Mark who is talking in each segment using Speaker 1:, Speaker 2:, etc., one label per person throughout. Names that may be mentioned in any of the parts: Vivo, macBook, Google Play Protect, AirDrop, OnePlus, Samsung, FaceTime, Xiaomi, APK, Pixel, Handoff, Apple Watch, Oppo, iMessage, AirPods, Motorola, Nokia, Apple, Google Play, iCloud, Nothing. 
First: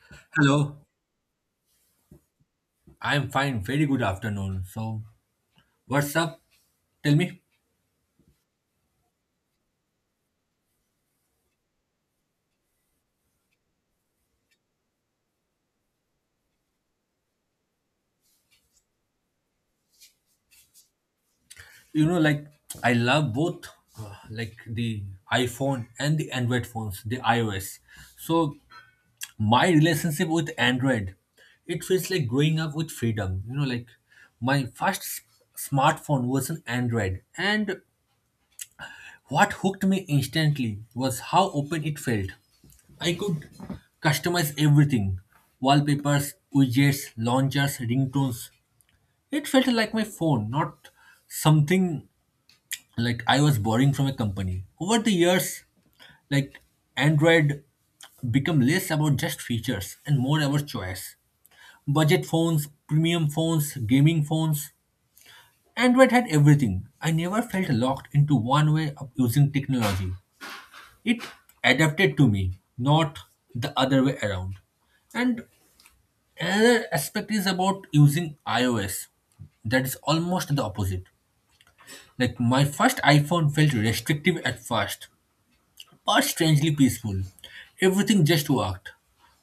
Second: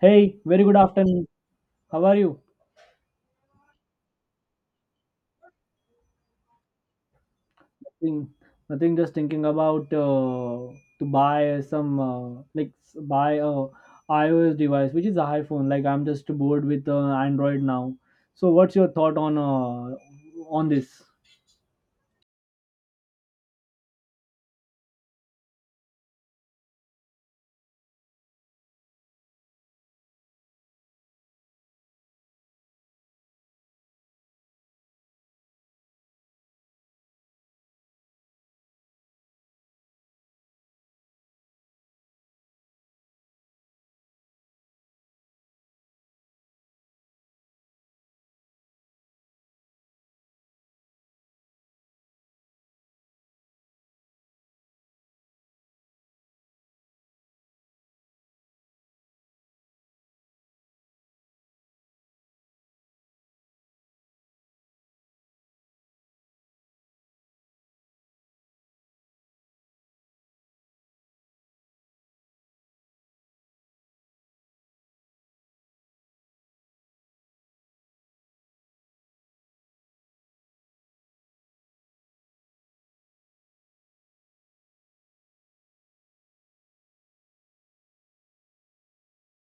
Speaker 1: Hey, very good
Speaker 2: Hello,
Speaker 1: afternoon. How are you?
Speaker 2: I'm fine. Very good afternoon. So, what's up? Tell me.
Speaker 1: Nothing, nothing. Just thinking about to buy some like buy a iOS device, which is a iPhone. Like I'm just bored with Android now. So what's your thought on on this?
Speaker 2: You know, like I love both, like the iPhone and the Android phones, the iOS. So, my relationship with Android, it feels like growing up with freedom. You know, like my smartphone was an Android, and what hooked me instantly was how open it felt. I could customize everything wallpapers, widgets, launchers, ringtones. It felt like my phone, not something like I was borrowing from a company. Over the years, like Android become less about just features and more about choice. Budget phones, premium phones, gaming phones. Android had everything. I never felt locked into one way of using technology. It adapted to me, not the other way around. And another aspect is about using iOS. That is almost the opposite. Like my first iPhone felt restrictive at first, but strangely peaceful. Everything just worked.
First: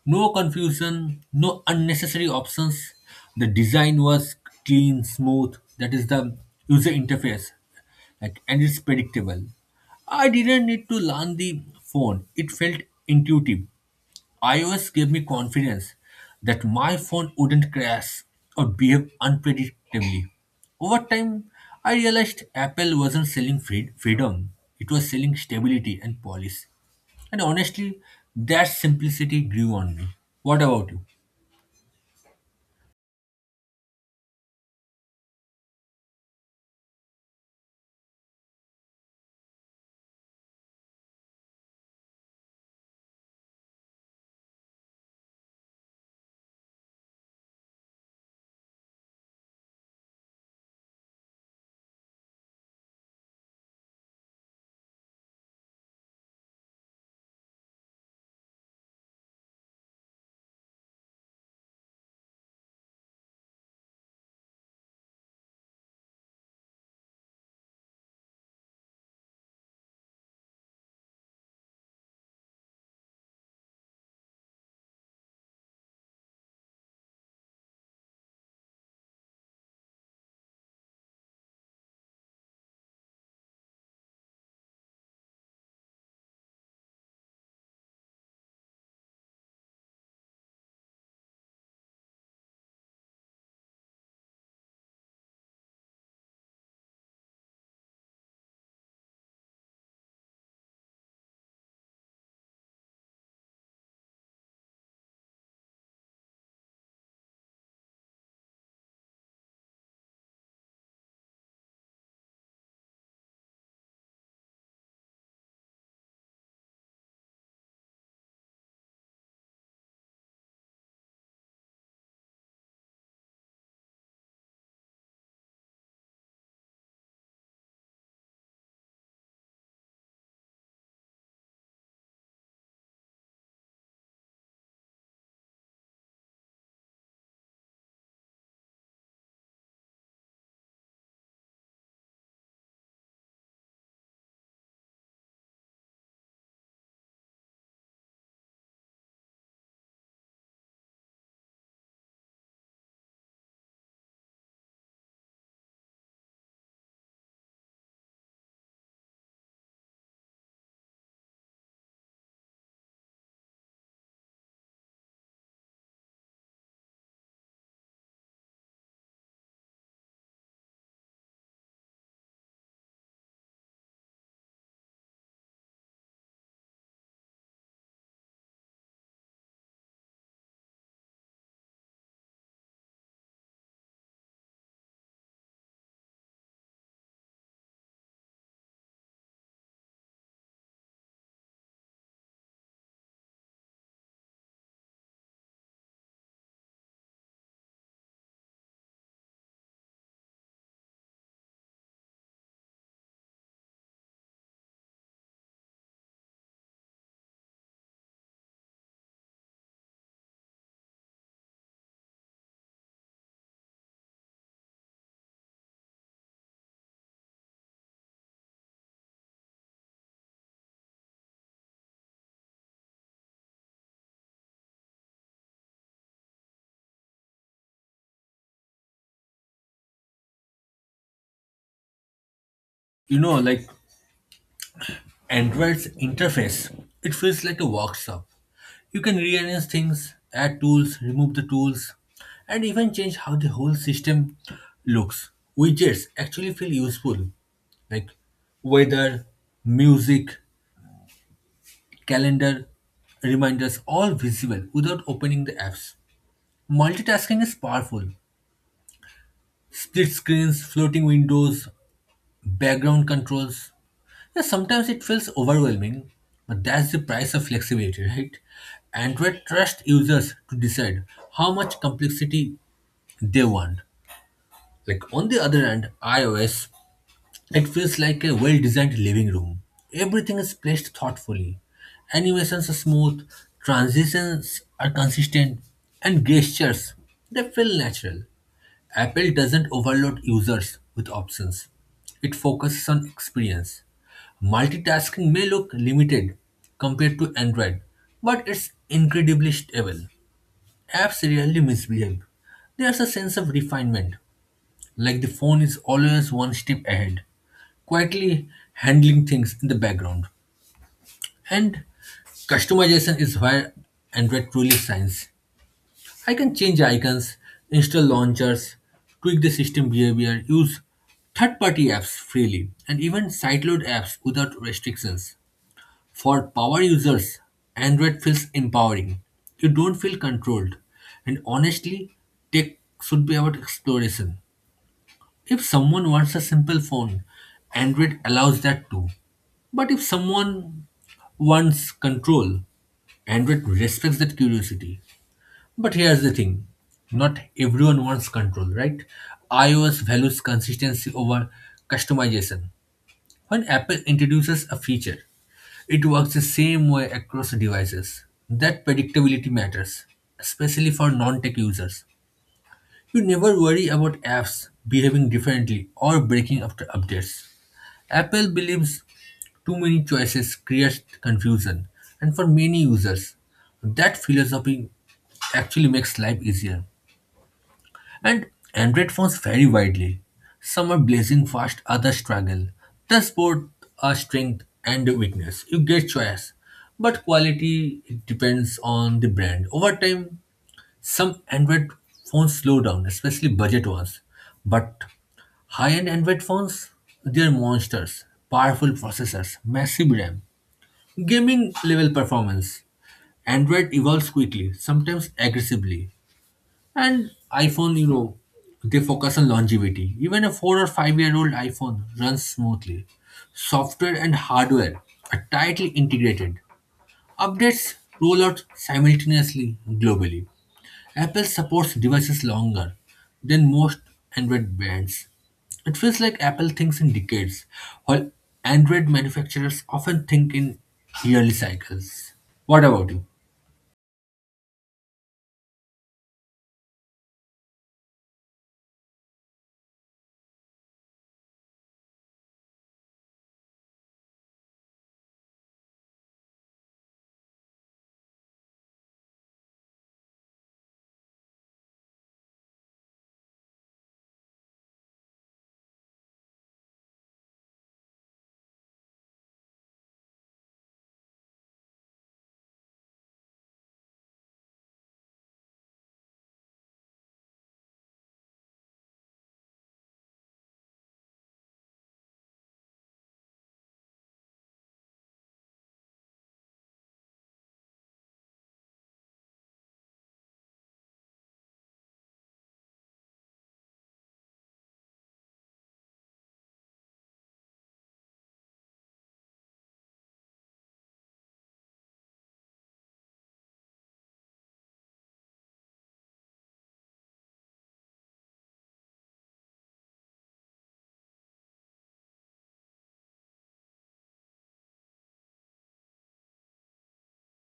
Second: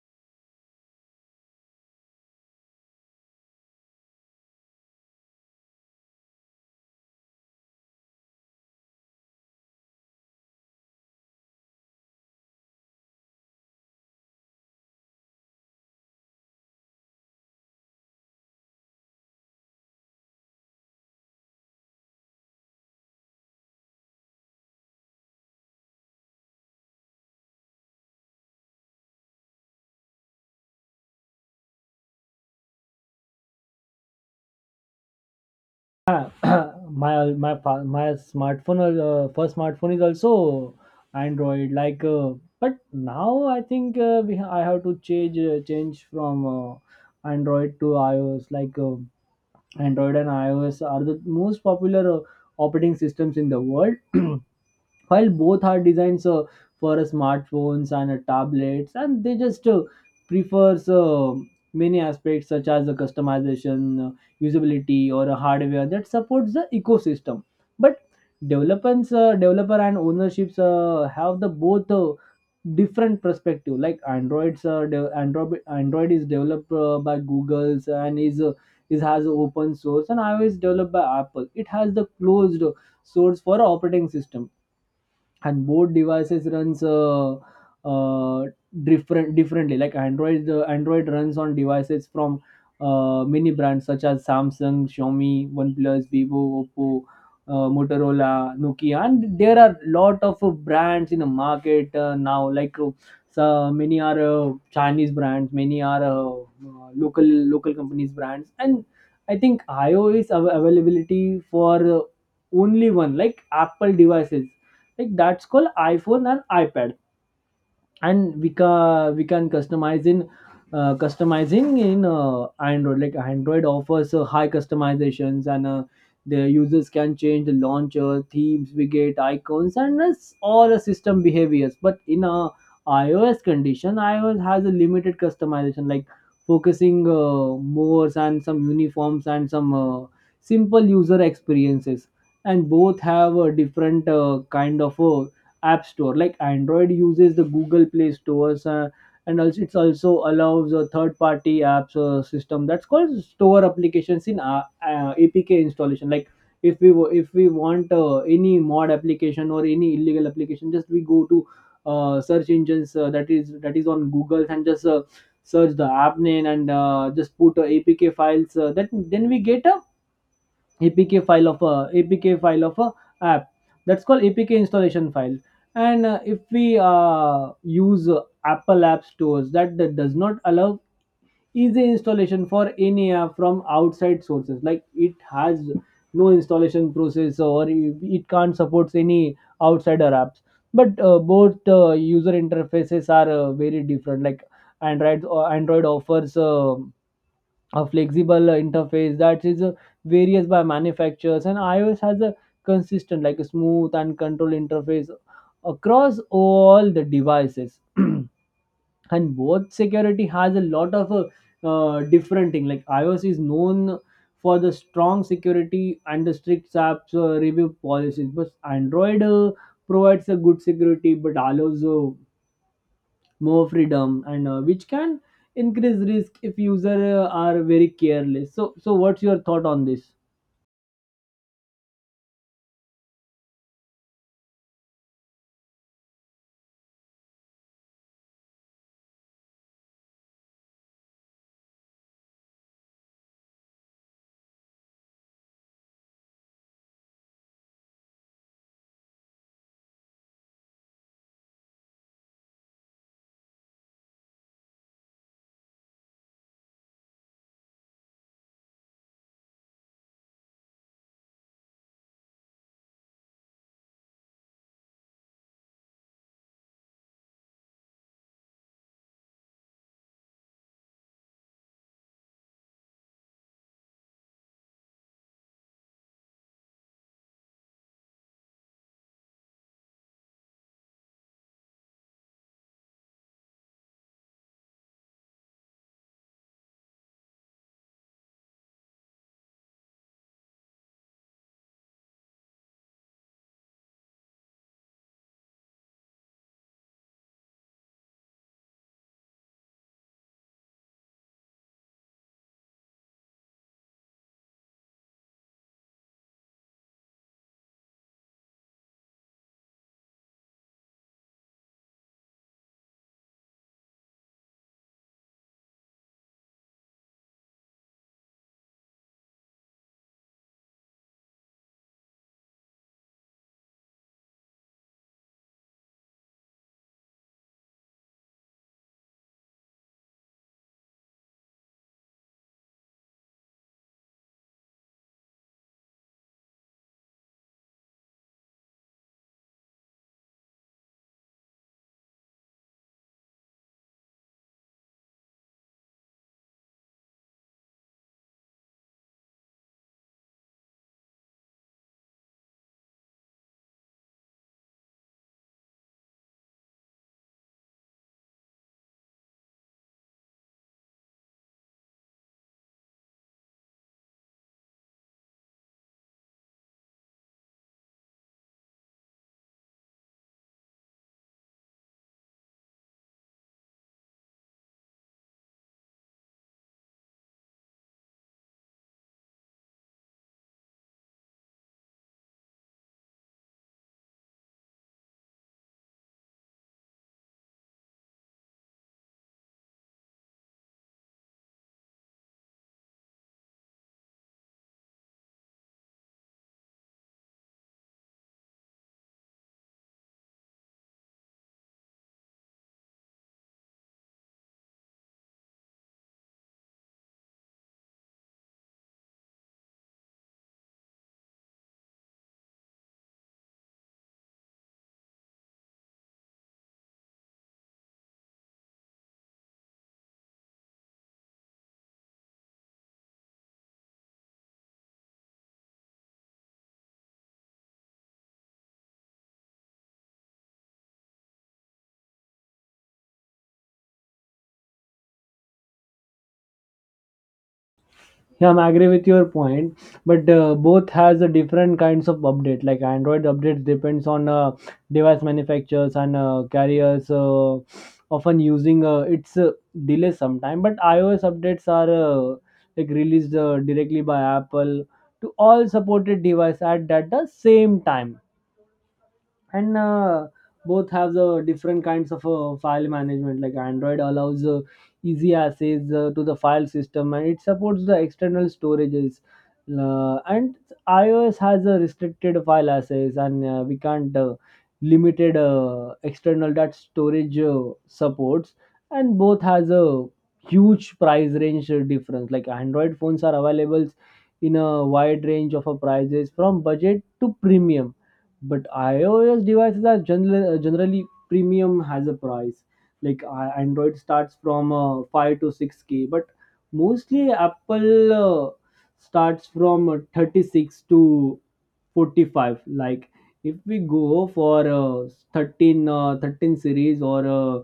Speaker 2: No confusion, no unnecessary options. The design was clean, smooth. That is the user interface. Like, and it's predictable. I didn't need to learn the phone. It felt intuitive. iOS gave me confidence that my phone wouldn't crash or behave unpredictably. Over time, I realized Apple wasn't selling freedom, it was selling stability and policy. And honestly, that simplicity grew on me. What about you?
Speaker 1: Yeah, my my smartphone, first smartphone is also Android. Like, but now I think I have to change, change from Android to iOS. Like. Android and iOS are the most popular operating systems in the world. While both are designed for smartphones and tablets, and they just prefers many aspects, such as the customization, usability, or a hardware that supports the ecosystem, but developer and ownerships have the both different perspective. Like androids de- android android is developed by google's and is has open source, and iOS developed by Apple, it has the closed source for operating system. And both devices runs uh, differently like Android runs on devices from many brands, such as Samsung, Xiaomi, OnePlus, Vivo, Oppo, Motorola, Nokia, and there are lot of brands in the market now, like, so many are Chinese brands, many are uh, local local companies brands. And I think iOS availability for only one, like Apple devices, like that's called iPhone and iPad. And we can customize in, customizing in Android. Like Android offers high customizations, and the users can change the launcher themes, widget icons, and that's all the system behaviors. But in a iOS condition, iOS has a limited customization, like focusing more and some uniforms and some simple user experiences. And both have a different kind of app store. Like Android uses the Google Play stores, and also it's also allows a third party apps system, that's called store applications in APK installation. Like if we want any mod application or any illegal application, just we go to search engines, that is on Google, and just search the app name, and just put APK files, that then we get a APK file of a app that's called APK installation file. And if we use Apple app stores, that does not allow easy installation for any app from outside sources. Like it has no installation process, or it can't supports any outsider apps. But both user interfaces are very different. Like Android offers a flexible interface that is, varies by manufacturers, and iOS has a consistent, like a smooth and control interface across all the devices. And both security has a lot of different thing. Like iOS is known for the strong security and the strict apps review policies, but Android provides a good security, but allows more freedom and which can increase risk if user are very careless. So what's your thought on this?
Speaker 2: You know, like Android's interface, it feels like a workshop. You can rearrange things, add tools, remove the tools, and even change how the whole system looks. Widgets actually feel useful, like weather, music, calendar, reminders, all visible without opening the apps. Multitasking is powerful. Split screens, floating windows, background controls. Yeah, sometimes it feels overwhelming, but that's the price of flexibility, right? Android trusts users to decide how much complexity they want. Like on the other hand, iOS, it feels like a well-designed living room. Everything is placed thoughtfully. Animations are smooth, transitions are consistent, and gestures they feel natural. Apple doesn't overload users with options. It focuses on experience. Multitasking may look limited compared to Android, but it's incredibly stable. Apps rarely misbehave. There's a sense of refinement, like the phone is always one step ahead, quietly handling things in the background. And customization is where Android truly shines. I can change icons, install launchers, tweak the system behavior, use third party apps freely, and even sideload apps without restrictions. For power users, Android feels empowering. You don't feel controlled. And honestly, tech should be about exploration. If someone wants a simple phone, Android allows that too. But if someone wants control, Android respects that curiosity. But here's the thing not everyone wants control, right? iOS values consistency over customization. When Apple introduces a feature, it works the same way across devices. That predictability matters, especially for non tech users. You never worry about apps behaving differently or breaking after updates. Apple believes too many choices creates confusion, and for many users, that philosophy actually makes life easier. And Android phones vary widely. Some are blazing fast, others struggle. Thus, both are strength and a weakness. You get choice, but quality it depends on the brand. Over time, some Android phones slow down, especially budget ones. But high-end Android phones, they're monsters. Powerful processors, massive RAM, gaming level performance. Android evolves quickly, sometimes aggressively. And iPhone, you know, they focus on longevity. Even a four or five-year-old iPhone runs smoothly. Software and hardware are tightly integrated. Updates roll out simultaneously globally. Apple supports devices longer than most Android brands. It feels like Apple thinks in decades, while Android manufacturers often think in yearly cycles. What about you?
Speaker 1: Yeah, I'm agree with your point, but both has a different kinds of update. Like Android updates depends on device manufacturers and carriers, often using its delay sometime. But iOS updates are like released directly by Apple to all supported device at the same time. And both have the different kinds of file management. Like Android allows easy access to the file system, and it supports the external storages. And iOS has a restricted file access, and we can't, limited external that storage supports. And both has a huge price range difference. Like Android phones are available in a wide range of prices, from budget to premium, but iOS devices are generally premium has a price. Like android starts from 5 to 6K, but mostly Apple starts from 36 to 45. Like if we go for 13 13 series or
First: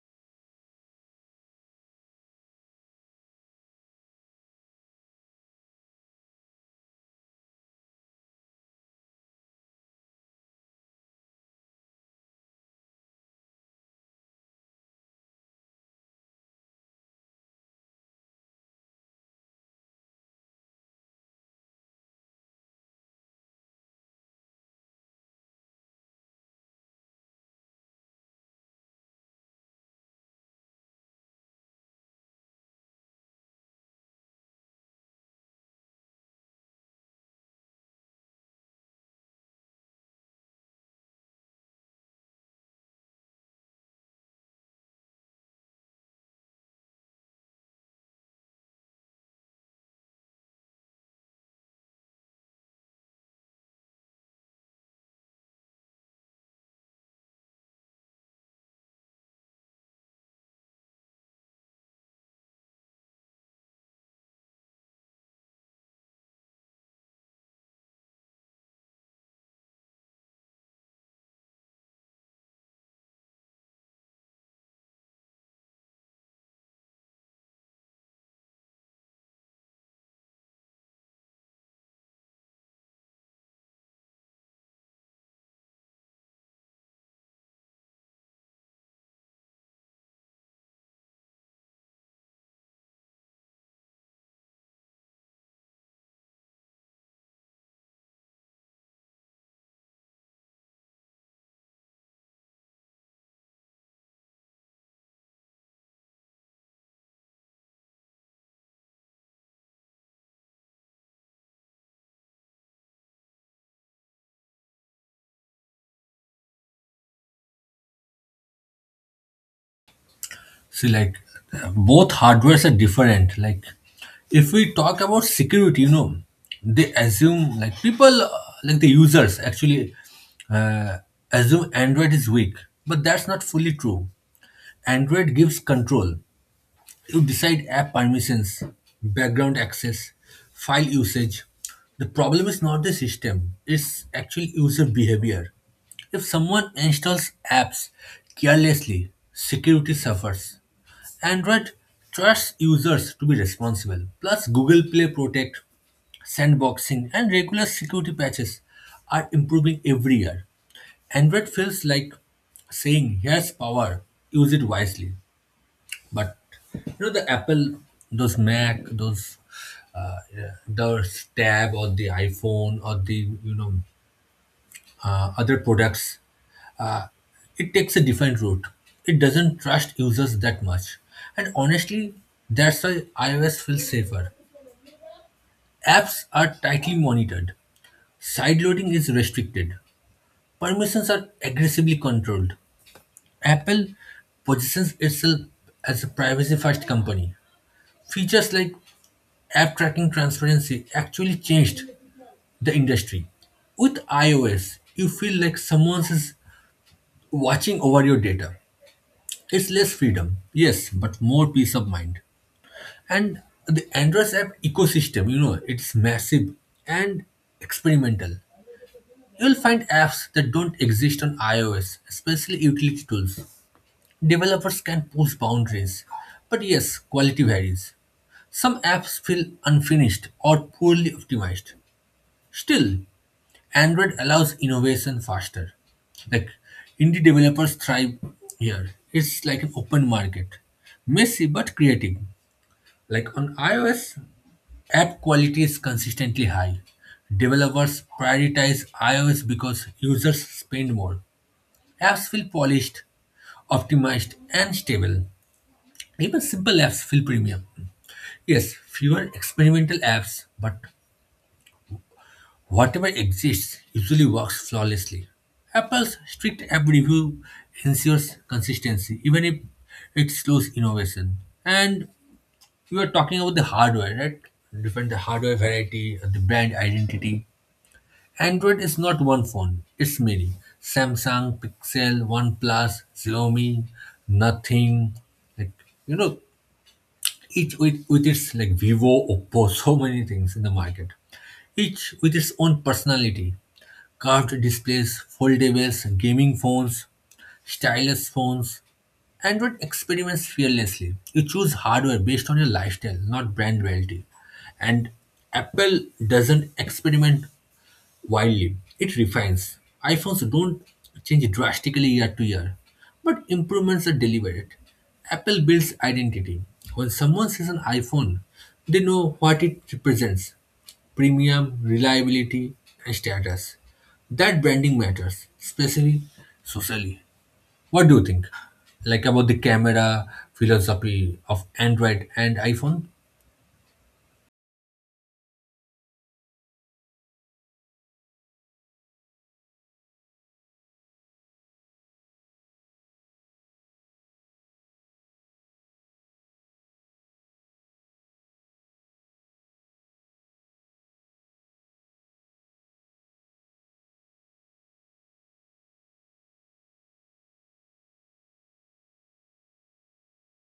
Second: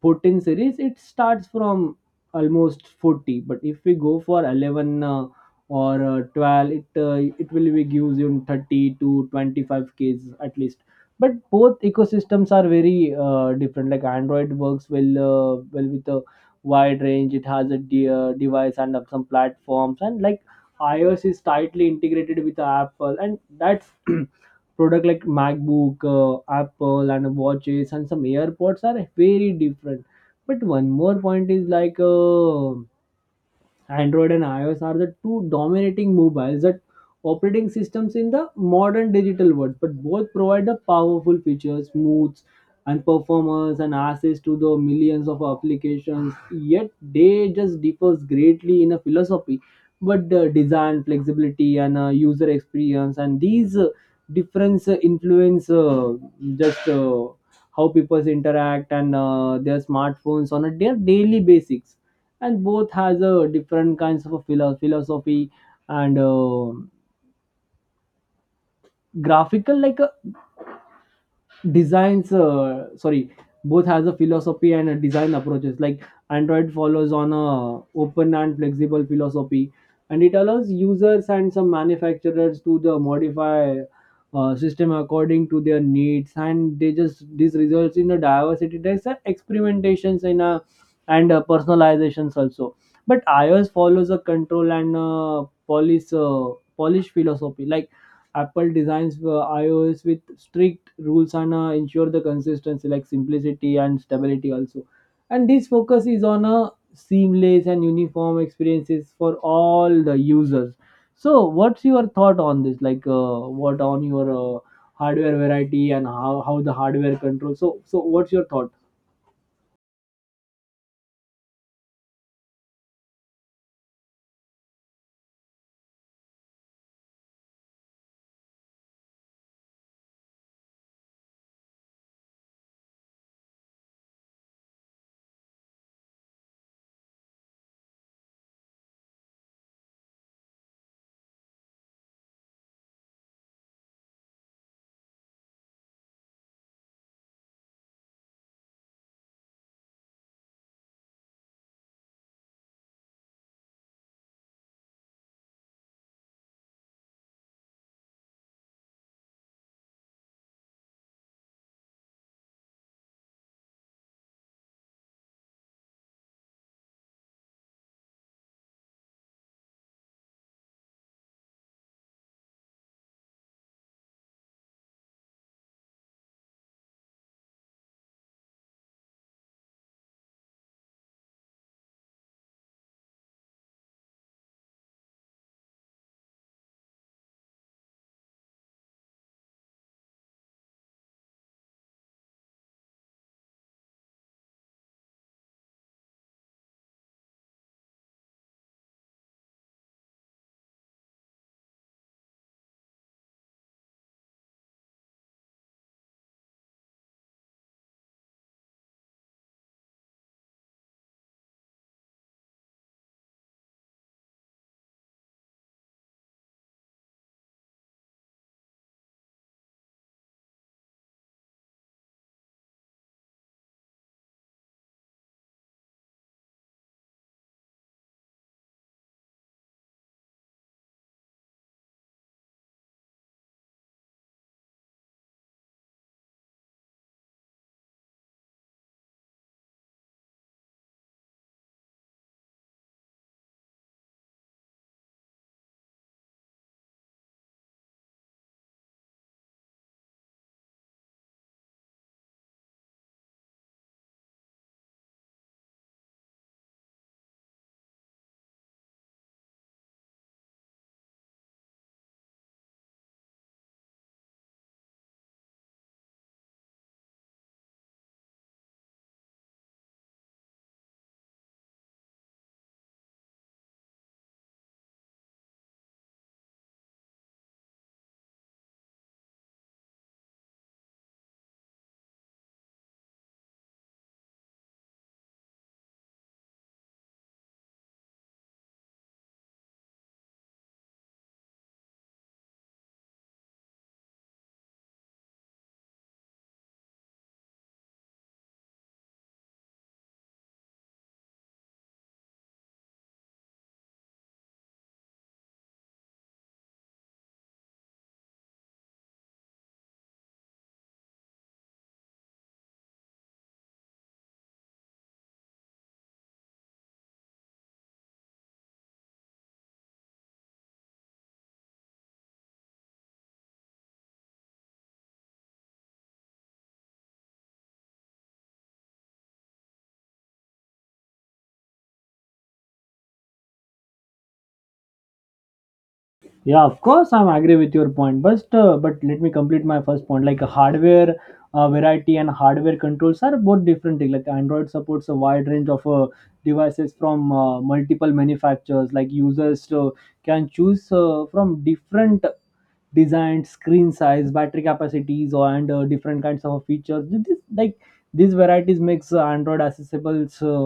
Speaker 1: 14 series, it starts from almost 40. But if we go for 11, or 12, it will be gives you 30 to 25 ks at least. But both ecosystems are very different. Like Android works well with a wide range, it has a device and of some platforms, and like iOS is tightly integrated with Apple, and that's product, like MacBook, Apple and watches, and some AirPods are very different. But one more point is like, Android and iOS are the two dominating mobiles that operating systems in the modern digital world, but both provide the powerful features, moods, and performance and access to the millions of applications. Yet they just differs greatly in a philosophy, but the design, flexibility, and user experience, and these difference influence, just how people interact and their smartphones on a their daily basis. And both has a different kinds of a philosophy, and graphical like a designs, sorry, both has a philosophy and a design approaches. Like Android follows on a open and flexible philosophy, and it allows users and some manufacturers to the modify system according to their needs, and they just this results in a diversity, there's a experimentations in a, and personalizations also. But iOS follows a control and polish philosophy. Like Apple designs iOS with strict rules, and ensure the consistency, like simplicity and stability also. And this focus is on a seamless and uniform experiences for all the users. So, what's your thought on this? Like, what on your hardware variety, and how the hardware control? So what's your thought?
Speaker 2: See, like, both hardwares are different. Like, if we talk about security, you know, they assume, like, people, like the users actually uh, assume Android is weak, but that's not fully true. Android gives control. You decide app permissions, background access, file usage. The problem is not the system, it's actually user behavior. If someone installs apps carelessly, security suffers. Android trusts users to be responsible. Plus, Google Play Protect, sandboxing, and regular security patches are improving every year. Android feels like saying, "Here's power, use it wisely." But you know the Apple, those Mac, those yeah, those tab or the iPhone or the you know other products, uh, it takes a different route. It doesn't trust users that much, and honestly, that's why iOS feels safer. Apps are tightly monitored. Sideloading is restricted. Permissions are aggressively controlled. Apple positions itself as a privacy first company. Features like app tracking transparency actually changed the industry. With iOS, you feel like someone is watching over your data. It's less freedom, yes, but more peace of mind. And the Android app ecosystem, you know, it's massive and experimental. You'll find apps that don't exist on iOS, especially utility tools. Developers can push boundaries, but yes, quality varies. Some apps feel unfinished or poorly optimized. Still, Android allows innovation faster. Like indie developers thrive here. It's like an open market. Messy but creative. Like on iOS, app quality is consistently high. Developers prioritize iOS because users spend more. Apps feel polished, optimized, and stable. Even simple apps feel premium. Yes, fewer experimental apps, but whatever exists usually works flawlessly. Apple's strict app review ensures consistency, even if it slows innovation. And you are talking about the hardware, right? Different the hardware variety, the brand identity. Android is not one phone, it's many. Samsung, Pixel, OnePlus, Xiaomi, Nothing. Like you know, each with its like Vivo, Oppo, so many things in the market each with its own personality. Carved displays, foldables, gaming phones, stylus phones. Android experiments fearlessly. You choose hardware based on your lifestyle, not brand loyalty. And Apple doesn't experiment wildly, it refines. iPhones don't change drastically year to year, but improvements are deliberate. Apple builds identity. When someone sees an iPhone, they know what it represents premium, reliability, and status. That branding matters, especially socially. What do you think? Like about the camera philosophy of Android and iPhone?
Speaker 1: Yeah, of course, I'm agree with your point, but let me complete my first point. Like hardware variety and hardware controls are both different thing. Like Android supports a wide range of devices from multiple manufacturers. Like users can choose from different design, screen size, battery capacities, or and different kinds of features. This, like these varieties makes Android accessible uh,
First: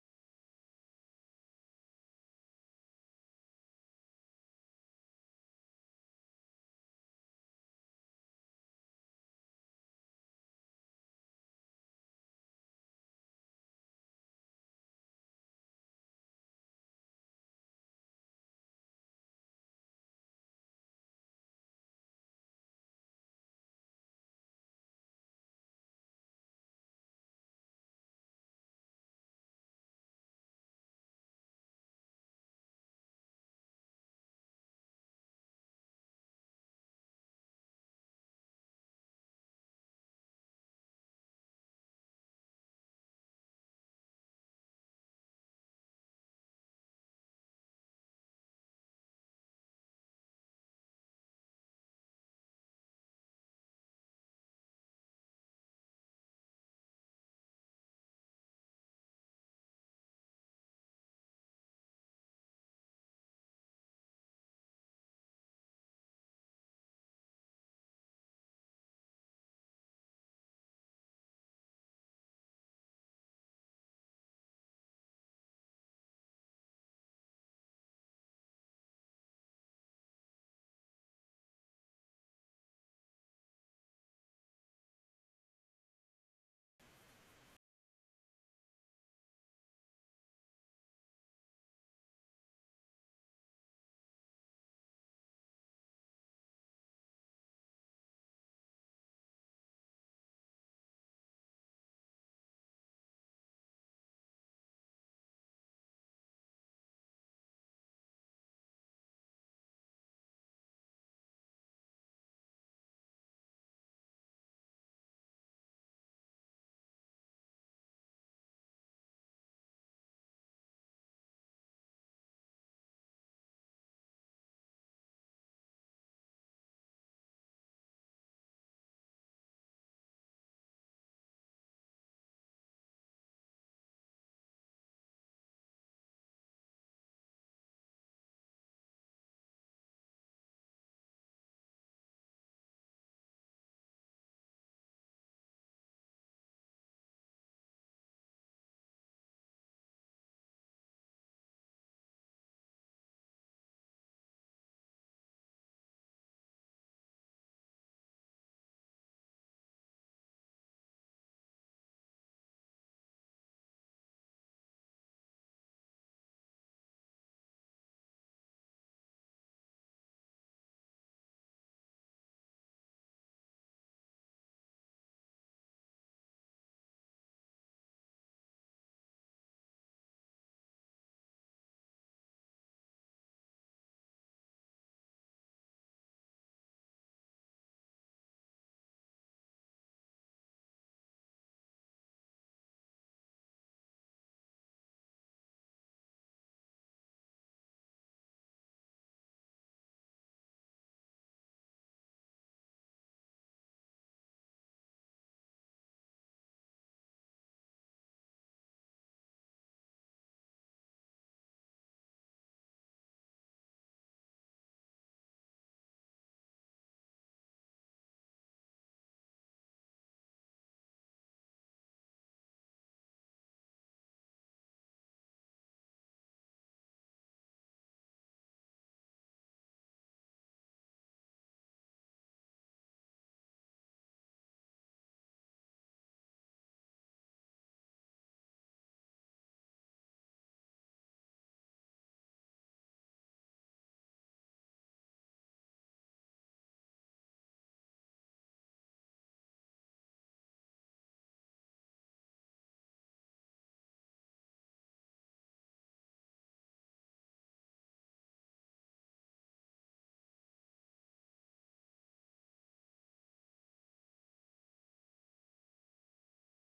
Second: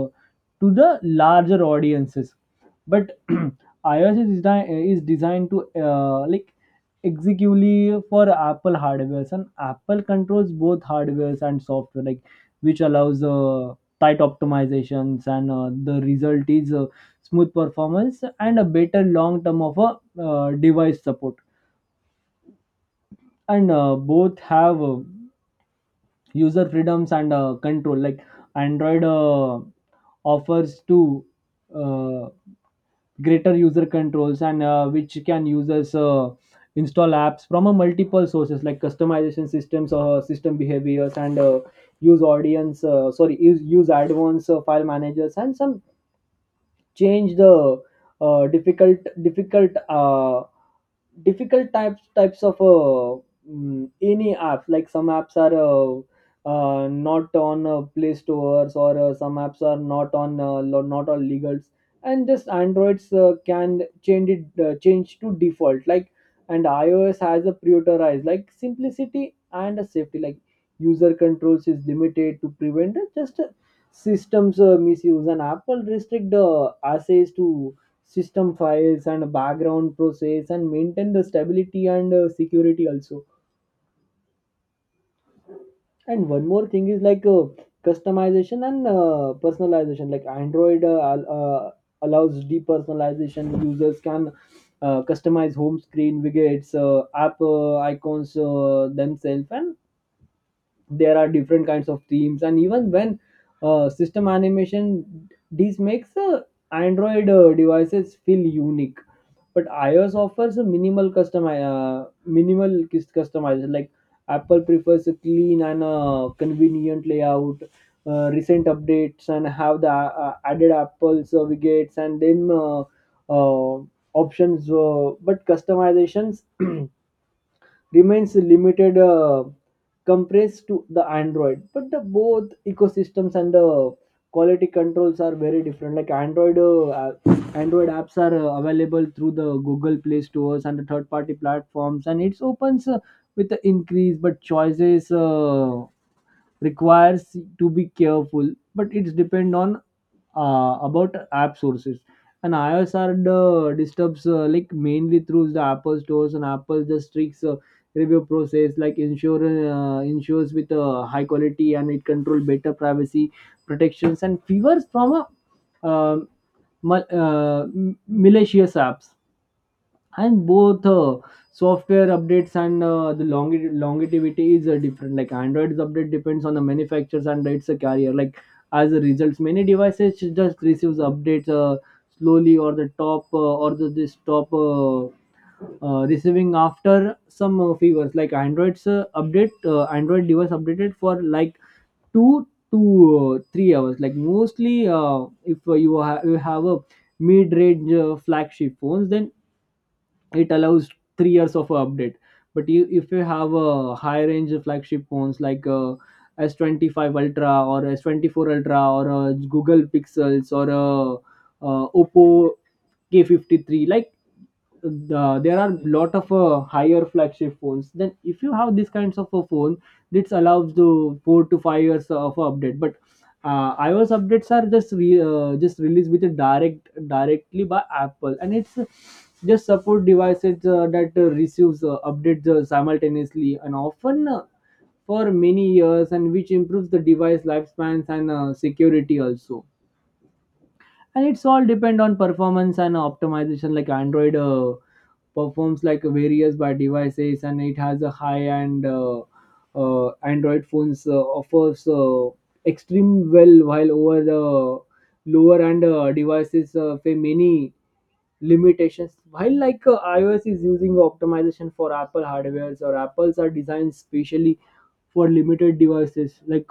Speaker 1: to the larger audiences. But iOS is designed to like executively for Apple hardwares, and Apple controls both hardwares and software, like which allows tight optimizations, and the result is smooth performance and a better long term of a device support. And both have user freedoms and control. Like Android offers to uh, greater user controls, and which can users install apps from a multiple sources, like customization systems or system behaviors, and use audience, sorry, use advanced file managers, and some change the uh, difficult difficult uh, difficult types of any apps. Like some apps are not on play stores, or some apps are not on not on legals, and just androids can change it, change to default, like. And iOS has a prioritize, like simplicity and a safety, like user controls is limited to prevent just systems misuse, and Apple restrict the access to system files and background process, and maintain the stability and security also. And one more thing is like, customization and personalization. Like Android allows depersonalization, users can customize home screen widgets, app icons, themselves, and there are different kinds of themes, and even when system animation this makes Android devices feel unique. But iOS offers a minimal custom, minimal customization. Like Apple prefers a clean and convenient layout. Recent updates and have the added Apple certificates, and then uh, options, but customizations remains limited, compressed to the Android. But the both ecosystems and the quality controls are very different. Like Android apps are available through the Google Play stores and the third party platforms, and it's opens with the increase, but choices requires to be careful, but it's depend on, about app sources. And iOS are the disturbs, like mainly through the Apple stores, and Apple just tricks review process, like ensures with high quality, and it control better privacy protections, and favors from a malicious apps. And both software updates and the longevity is different. Like Android's update depends on the manufacturers and its a carrier, like as a result many devices just receives updates slowly, or the top, or the, this top Receiving after some fevers, like android's update, android device updated for like two to three hours, like mostly if you have a mid-range flagship phones, then it allows 3 years of update. But if you have a high range of flagship phones like s25 ultra or s24 ultra or google pixels or oppo k53, like there are lot of higher flagship phones. Then if you have these kinds of a phone, this allows the 4 to 5 years of update. But iOS updates are just released with a directly by Apple, and it's just support devices that receives updates simultaneously and often for many years, and which improves the device lifespans and security also. And it's all depend on performance and optimization, like android performs like various by devices, and it has a high end android phones offers extreme well, while over the lower end devices face many limitations, while like ios is using optimization for apple hardwares, or apples are designed specially for limited devices, like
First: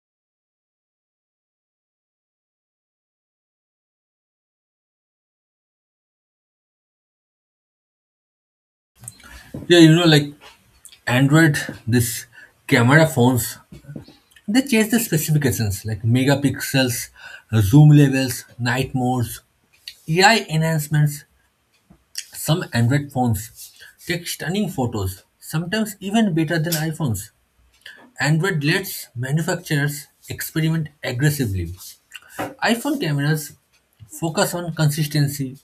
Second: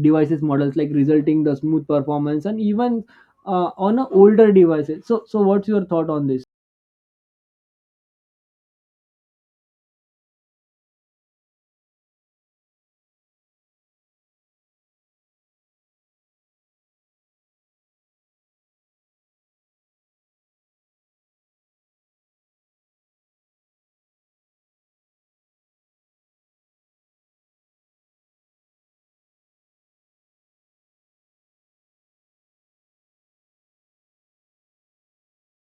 Speaker 1: devices models, like resulting the smooth performance and even on a older devices. So so what's your thought on this?
Speaker 2: Yeah, you know, like Android, this camera phones, they change the specifications like megapixels, zoom levels, night modes, AI enhancements. Some Android phones take stunning photos, sometimes even better than iPhones. Android lets manufacturers experiment aggressively. iPhone cameras focus on consistency.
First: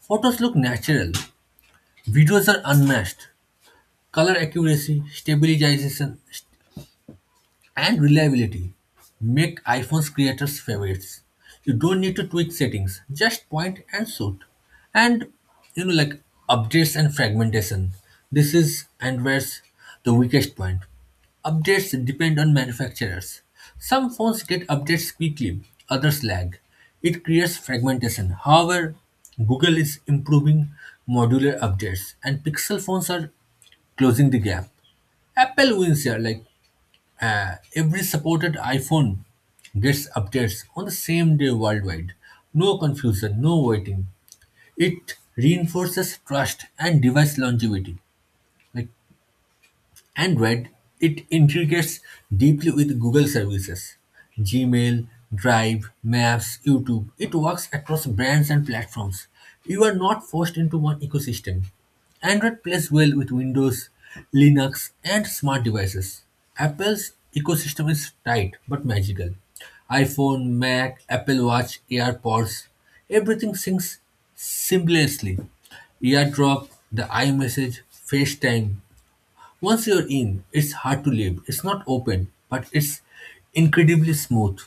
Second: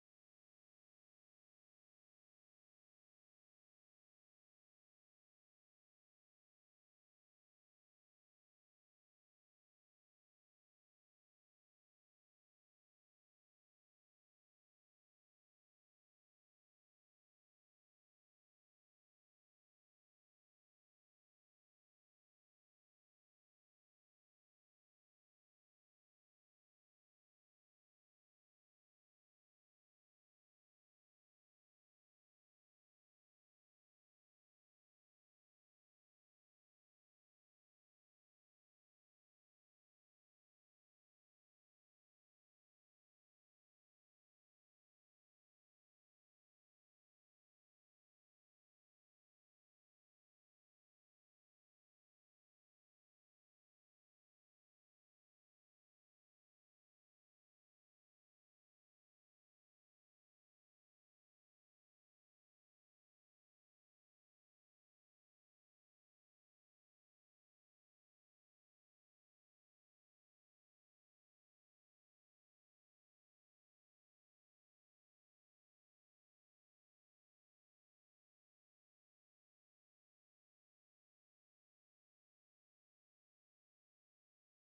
Speaker 2: Photos look natural. Videos are unmatched. Color accuracy, stabilization, and reliability make iPhone's creators favorites. You don't need to tweak settings, just point and shoot. And you know, like updates and fragmentation. This is Android's the weakest point. Updates depend on manufacturers. Some phones get updates quickly, others lag. It creates fragmentation. However, Google is improving modular updates, and Pixel phones are closing the gap. Apple wins here, like every supported iPhone gets updates on the same day worldwide. No confusion, no waiting. It reinforces trust and device longevity. Like Android, it integrates deeply with Google services, Gmail, Drive, Maps, YouTube. It works across brands and platforms. You are not forced into one ecosystem. Android plays well with Windows, Linux, and smart devices. Apple's ecosystem is tight but magical. iPhone, Mac, Apple Watch, AirPods, everything syncs seamlessly. AirDrop, the iMessage, FaceTime, once you're in, it's hard to leave. It's not open, but it's incredibly smooth.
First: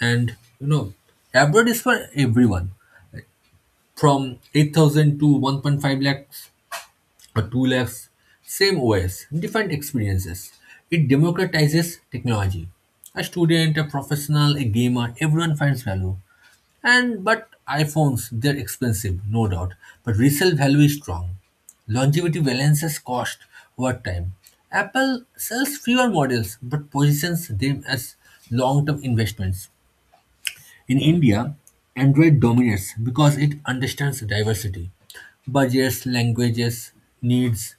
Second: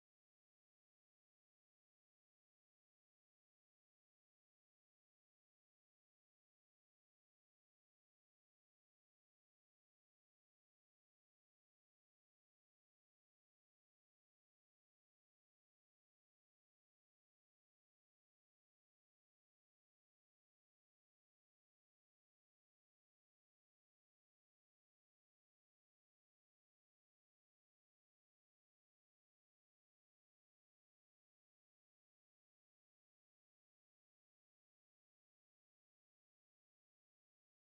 Speaker 2: And you know, abroad is for everyone from 8,000 to 1.5 lakh or 2 labs same OS, different experiences. It democratizes technology. A student, a professional, a gamer, everyone finds value. And but iPhones, they're expensive, no doubt, but resale value is strong. Longevity balances cost over time. Apple sells fewer models but positions them as long term investments. In India, Android dominates because it understands diversity, budgets, languages, needs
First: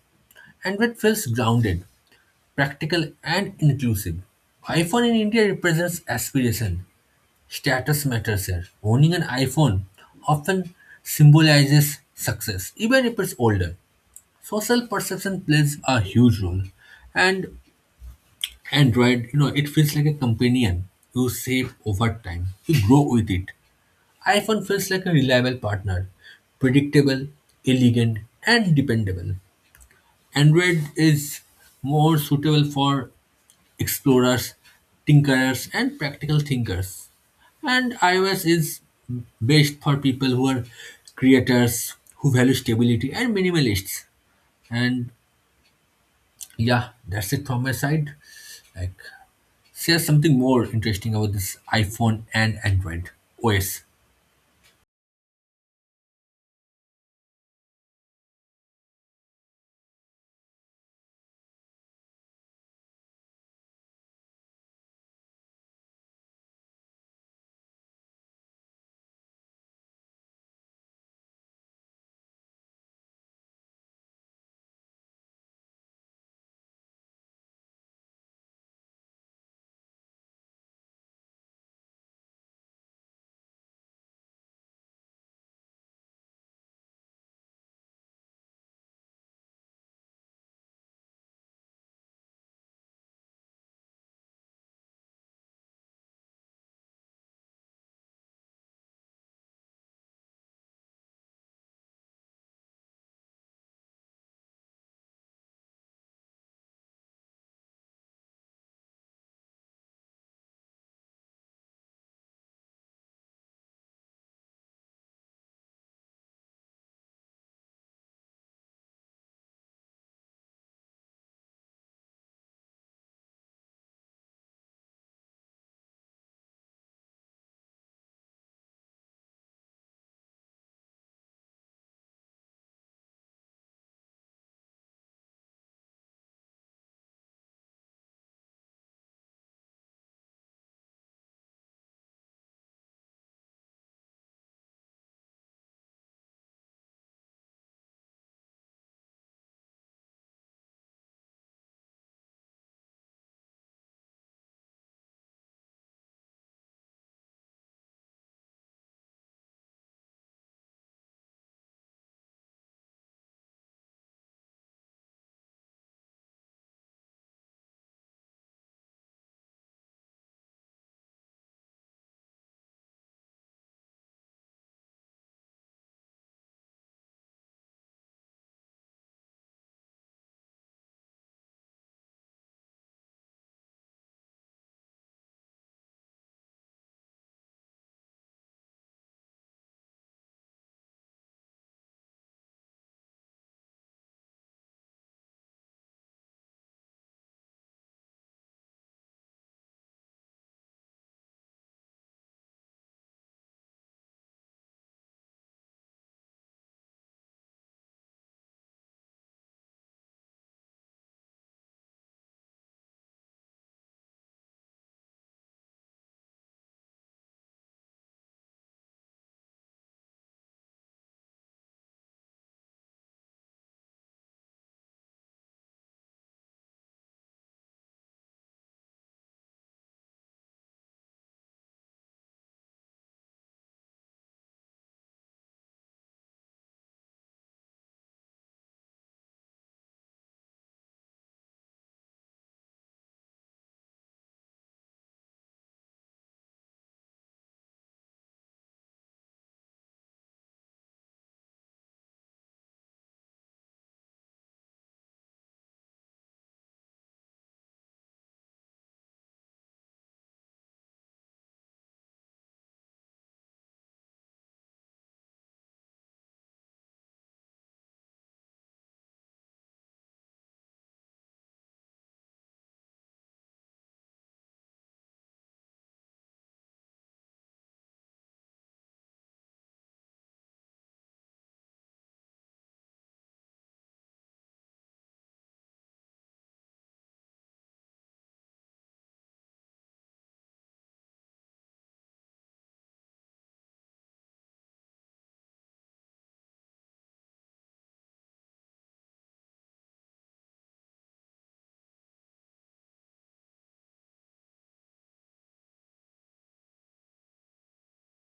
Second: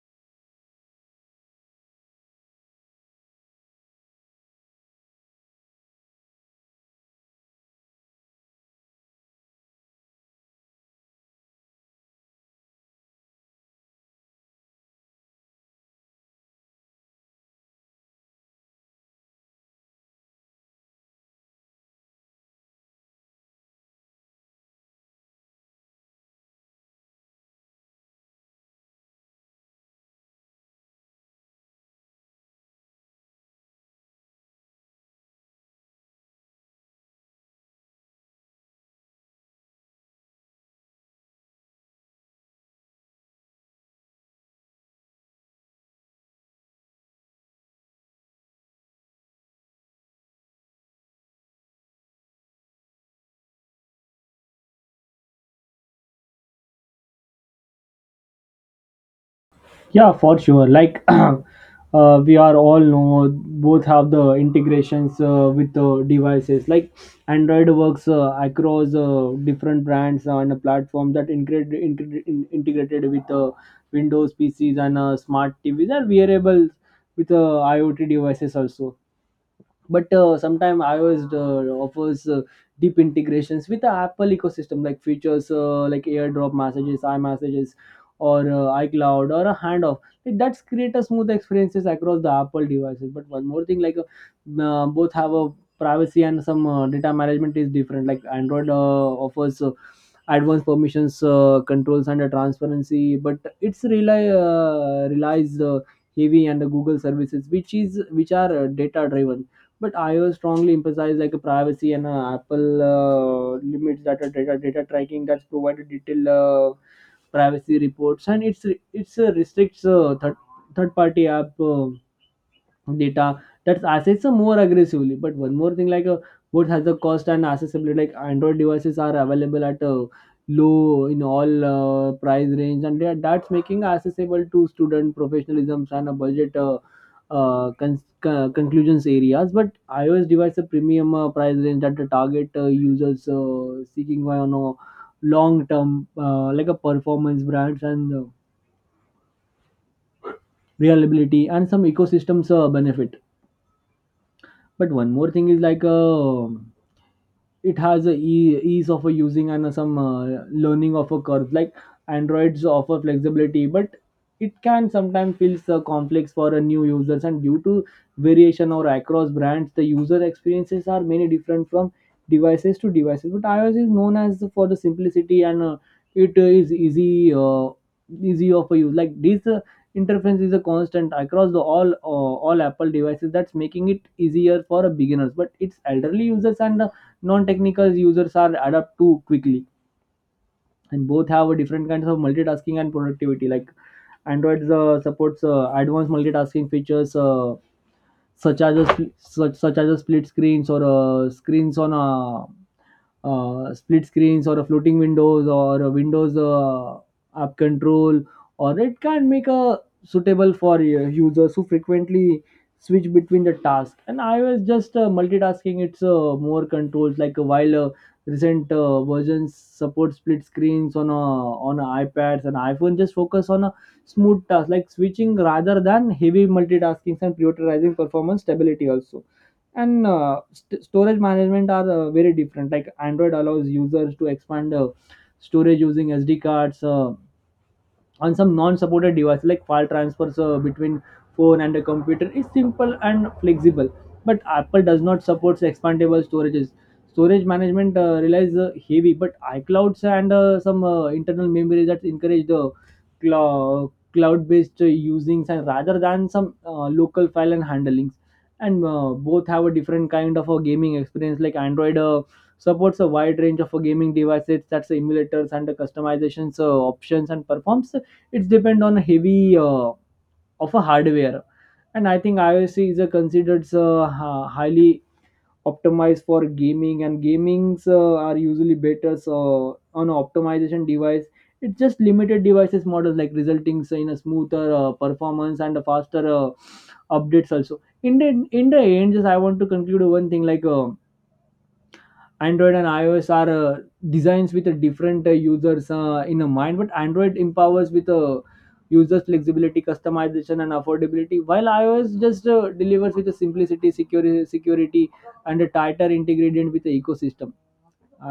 Speaker 2: and that feels grounded, practical, and inclusive. iPhone in India represents aspiration. Status matters here. Owning an iPhone often symbolizes success, even if it's older. Social perception plays a huge role, and Android, you know, it feels like a companion you save over time. You grow with it. iPhone feels like a reliable partner, predictable, elegant, and dependable. Android is more suitable for explorers, tinkerers, and practical thinkers. And iOS is best for people who are creators, who value stability, and minimalists. And yeah, that's it from my side. Like, share something more interesting about this iPhone and Android OS.
Speaker 1: Yeah, for sure. Like we are all know, both have the integrations with the devices. Like Android works across different brands and a platform that integrated with Windows PCs and smart TVs and wearables with IoT devices also. But sometimes ios offers deep integrations with the apple ecosystem, like features like airdrop messages imessages or icloud or a handoff. Like, that's create a smooth experiences across the apple devices. But one more thing, like both have a privacy, and some data management is different. Like android offers advanced permissions controls and a transparency, but it's rely relies heavy and the google services, which is which are data driven. But ios strongly emphasize like a privacy, and apple limits data tracking, that's provided detailed privacy reports, and it's restricts third party app data that assets are more aggressively. But one more thing, like what has the cost and accessibility? Like Android devices are available at a low in all price range, and that's making accessible to student professionalisms and a budget. Conclusions areas. But iOS device a premium price range that the target users seeking long term like a performance brands and reliability and some ecosystems benefit. But one more thing is like it has a ease of a using and some learning of a curve, like androids offer flexibility, but it can sometimes feels complex for a new users, and due to variation or across brands, the user experiences are many different from devices to devices. But ios is known as for the simplicity, and it is easy of a use, like this interference is a constant across the all apple devices, that's making it easier for a beginners, but its elderly users and non-technical users are adapt too quickly. And both have a different kinds of multitasking and productivity, like android supports advanced multitasking features such as a spl- such, such as a split screens or screens on a split screens, or a floating windows or a windows app control, or it can make a suitable for users who frequently switch between the task. And ios just multitasking, it's more controls, like while recent versions support split screens on ipads, and iphone just focus on smooth tasks like switching rather than heavy multitasking and prioritizing performance stability also. And storage management are very different, like android allows users to expand storage using sd cards on some non-supported device, like file transfers between phone and a computer is simple and flexible. But apple does not support expandable storages. Storage management relies heavy but iclouds and some internal memory, that encourage the cloud-based usings, and rather than some local file and handlings. And both have a different kind of a gaming experience, like android supports a wide range of gaming devices, that's emulators and customizations options, and performs it's depend on heavy of a hardware. And I think ios is a considered highly optimized for gaming, and gamings are usually better so on optimization device. It's just limited devices models, like resulting in a smoother performance and a faster updates also. In the end, just I want to conclude one thing, like android and ios are designs with a different users in a mind, but android empowers with a users flexibility, customization and affordability, while ios just delivers with a simplicity, security and a tighter integrated with the ecosystem.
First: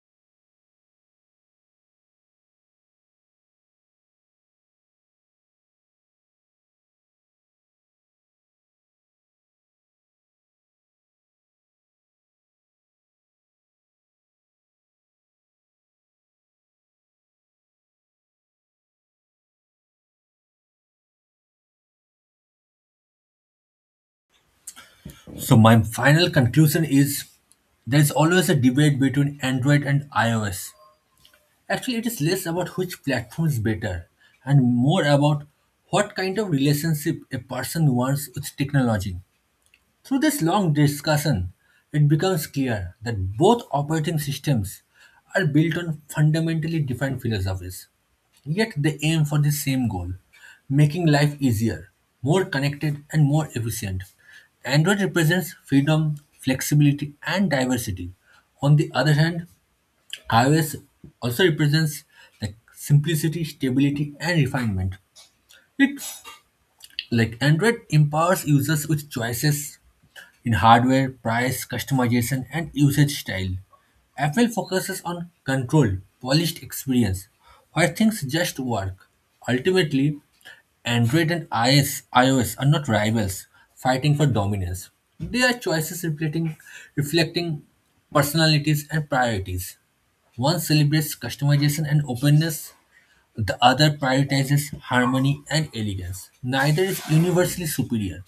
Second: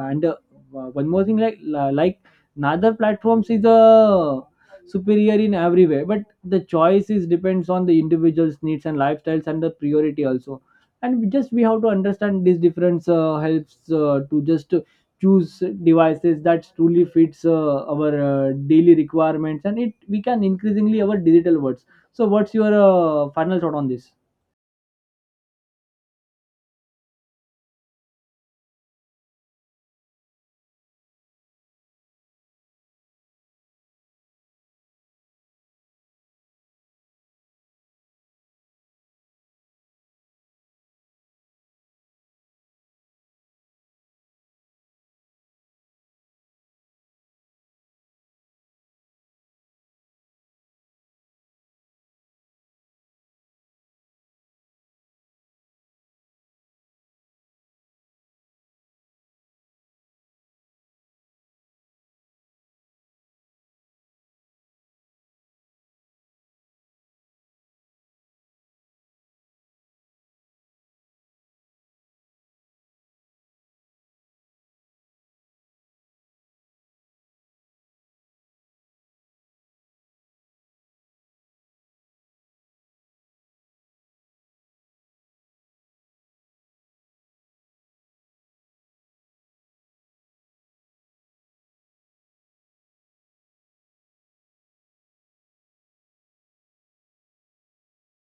Speaker 1: And one more thing, like neither platforms is superior in every way, but the choice is depends on the individual's needs and lifestyles and the priority also. And we have to understand this difference helps to just choose devices that truly fits our daily requirements, and it we can increasingly our digital words. So what's your final thought on this?
Speaker 2: So, my final conclusion is there is always a debate between Android and iOS. Actually, it is less about which platform is better and more about what kind of relationship a person wants with technology. Through this long discussion, it becomes clear that both operating systems are built on fundamentally different philosophies. Yet they aim for the same goal making life easier, more connected, and more efficient. Android represents freedom, flexibility, and diversity. On the other hand, iOS also represents like simplicity, stability, and refinement. It like Android empowers users with choices in hardware, price, customization, and usage style. Apple focuses on control, polished experience, where things just work. Ultimately, Android and iOS are not rivals fighting for dominance. They are choices reflecting personalities and priorities. One celebrates customization and openness, the other prioritizes harmony and elegance. Neither is universally superior.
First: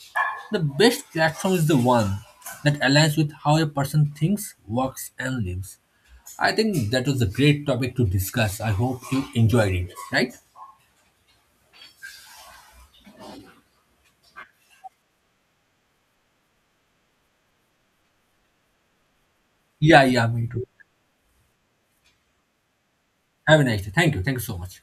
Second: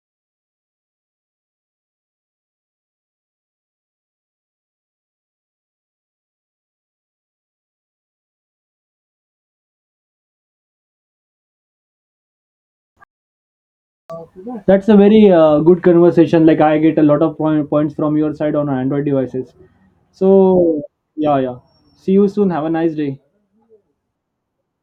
Speaker 2: The best platform is the one that aligns with how a person thinks, works, and lives. I think that was a great topic to discuss. I hope you enjoyed it, right?
Speaker 1: That's a very good conversation. Like I get a lot of points from your side on Android devices.
Speaker 2: Yeah, yeah, me too.
Speaker 1: So yeah, yeah. See you soon. Have a nice day.
Speaker 2: Have a nice day. Thank you. Thank you so much.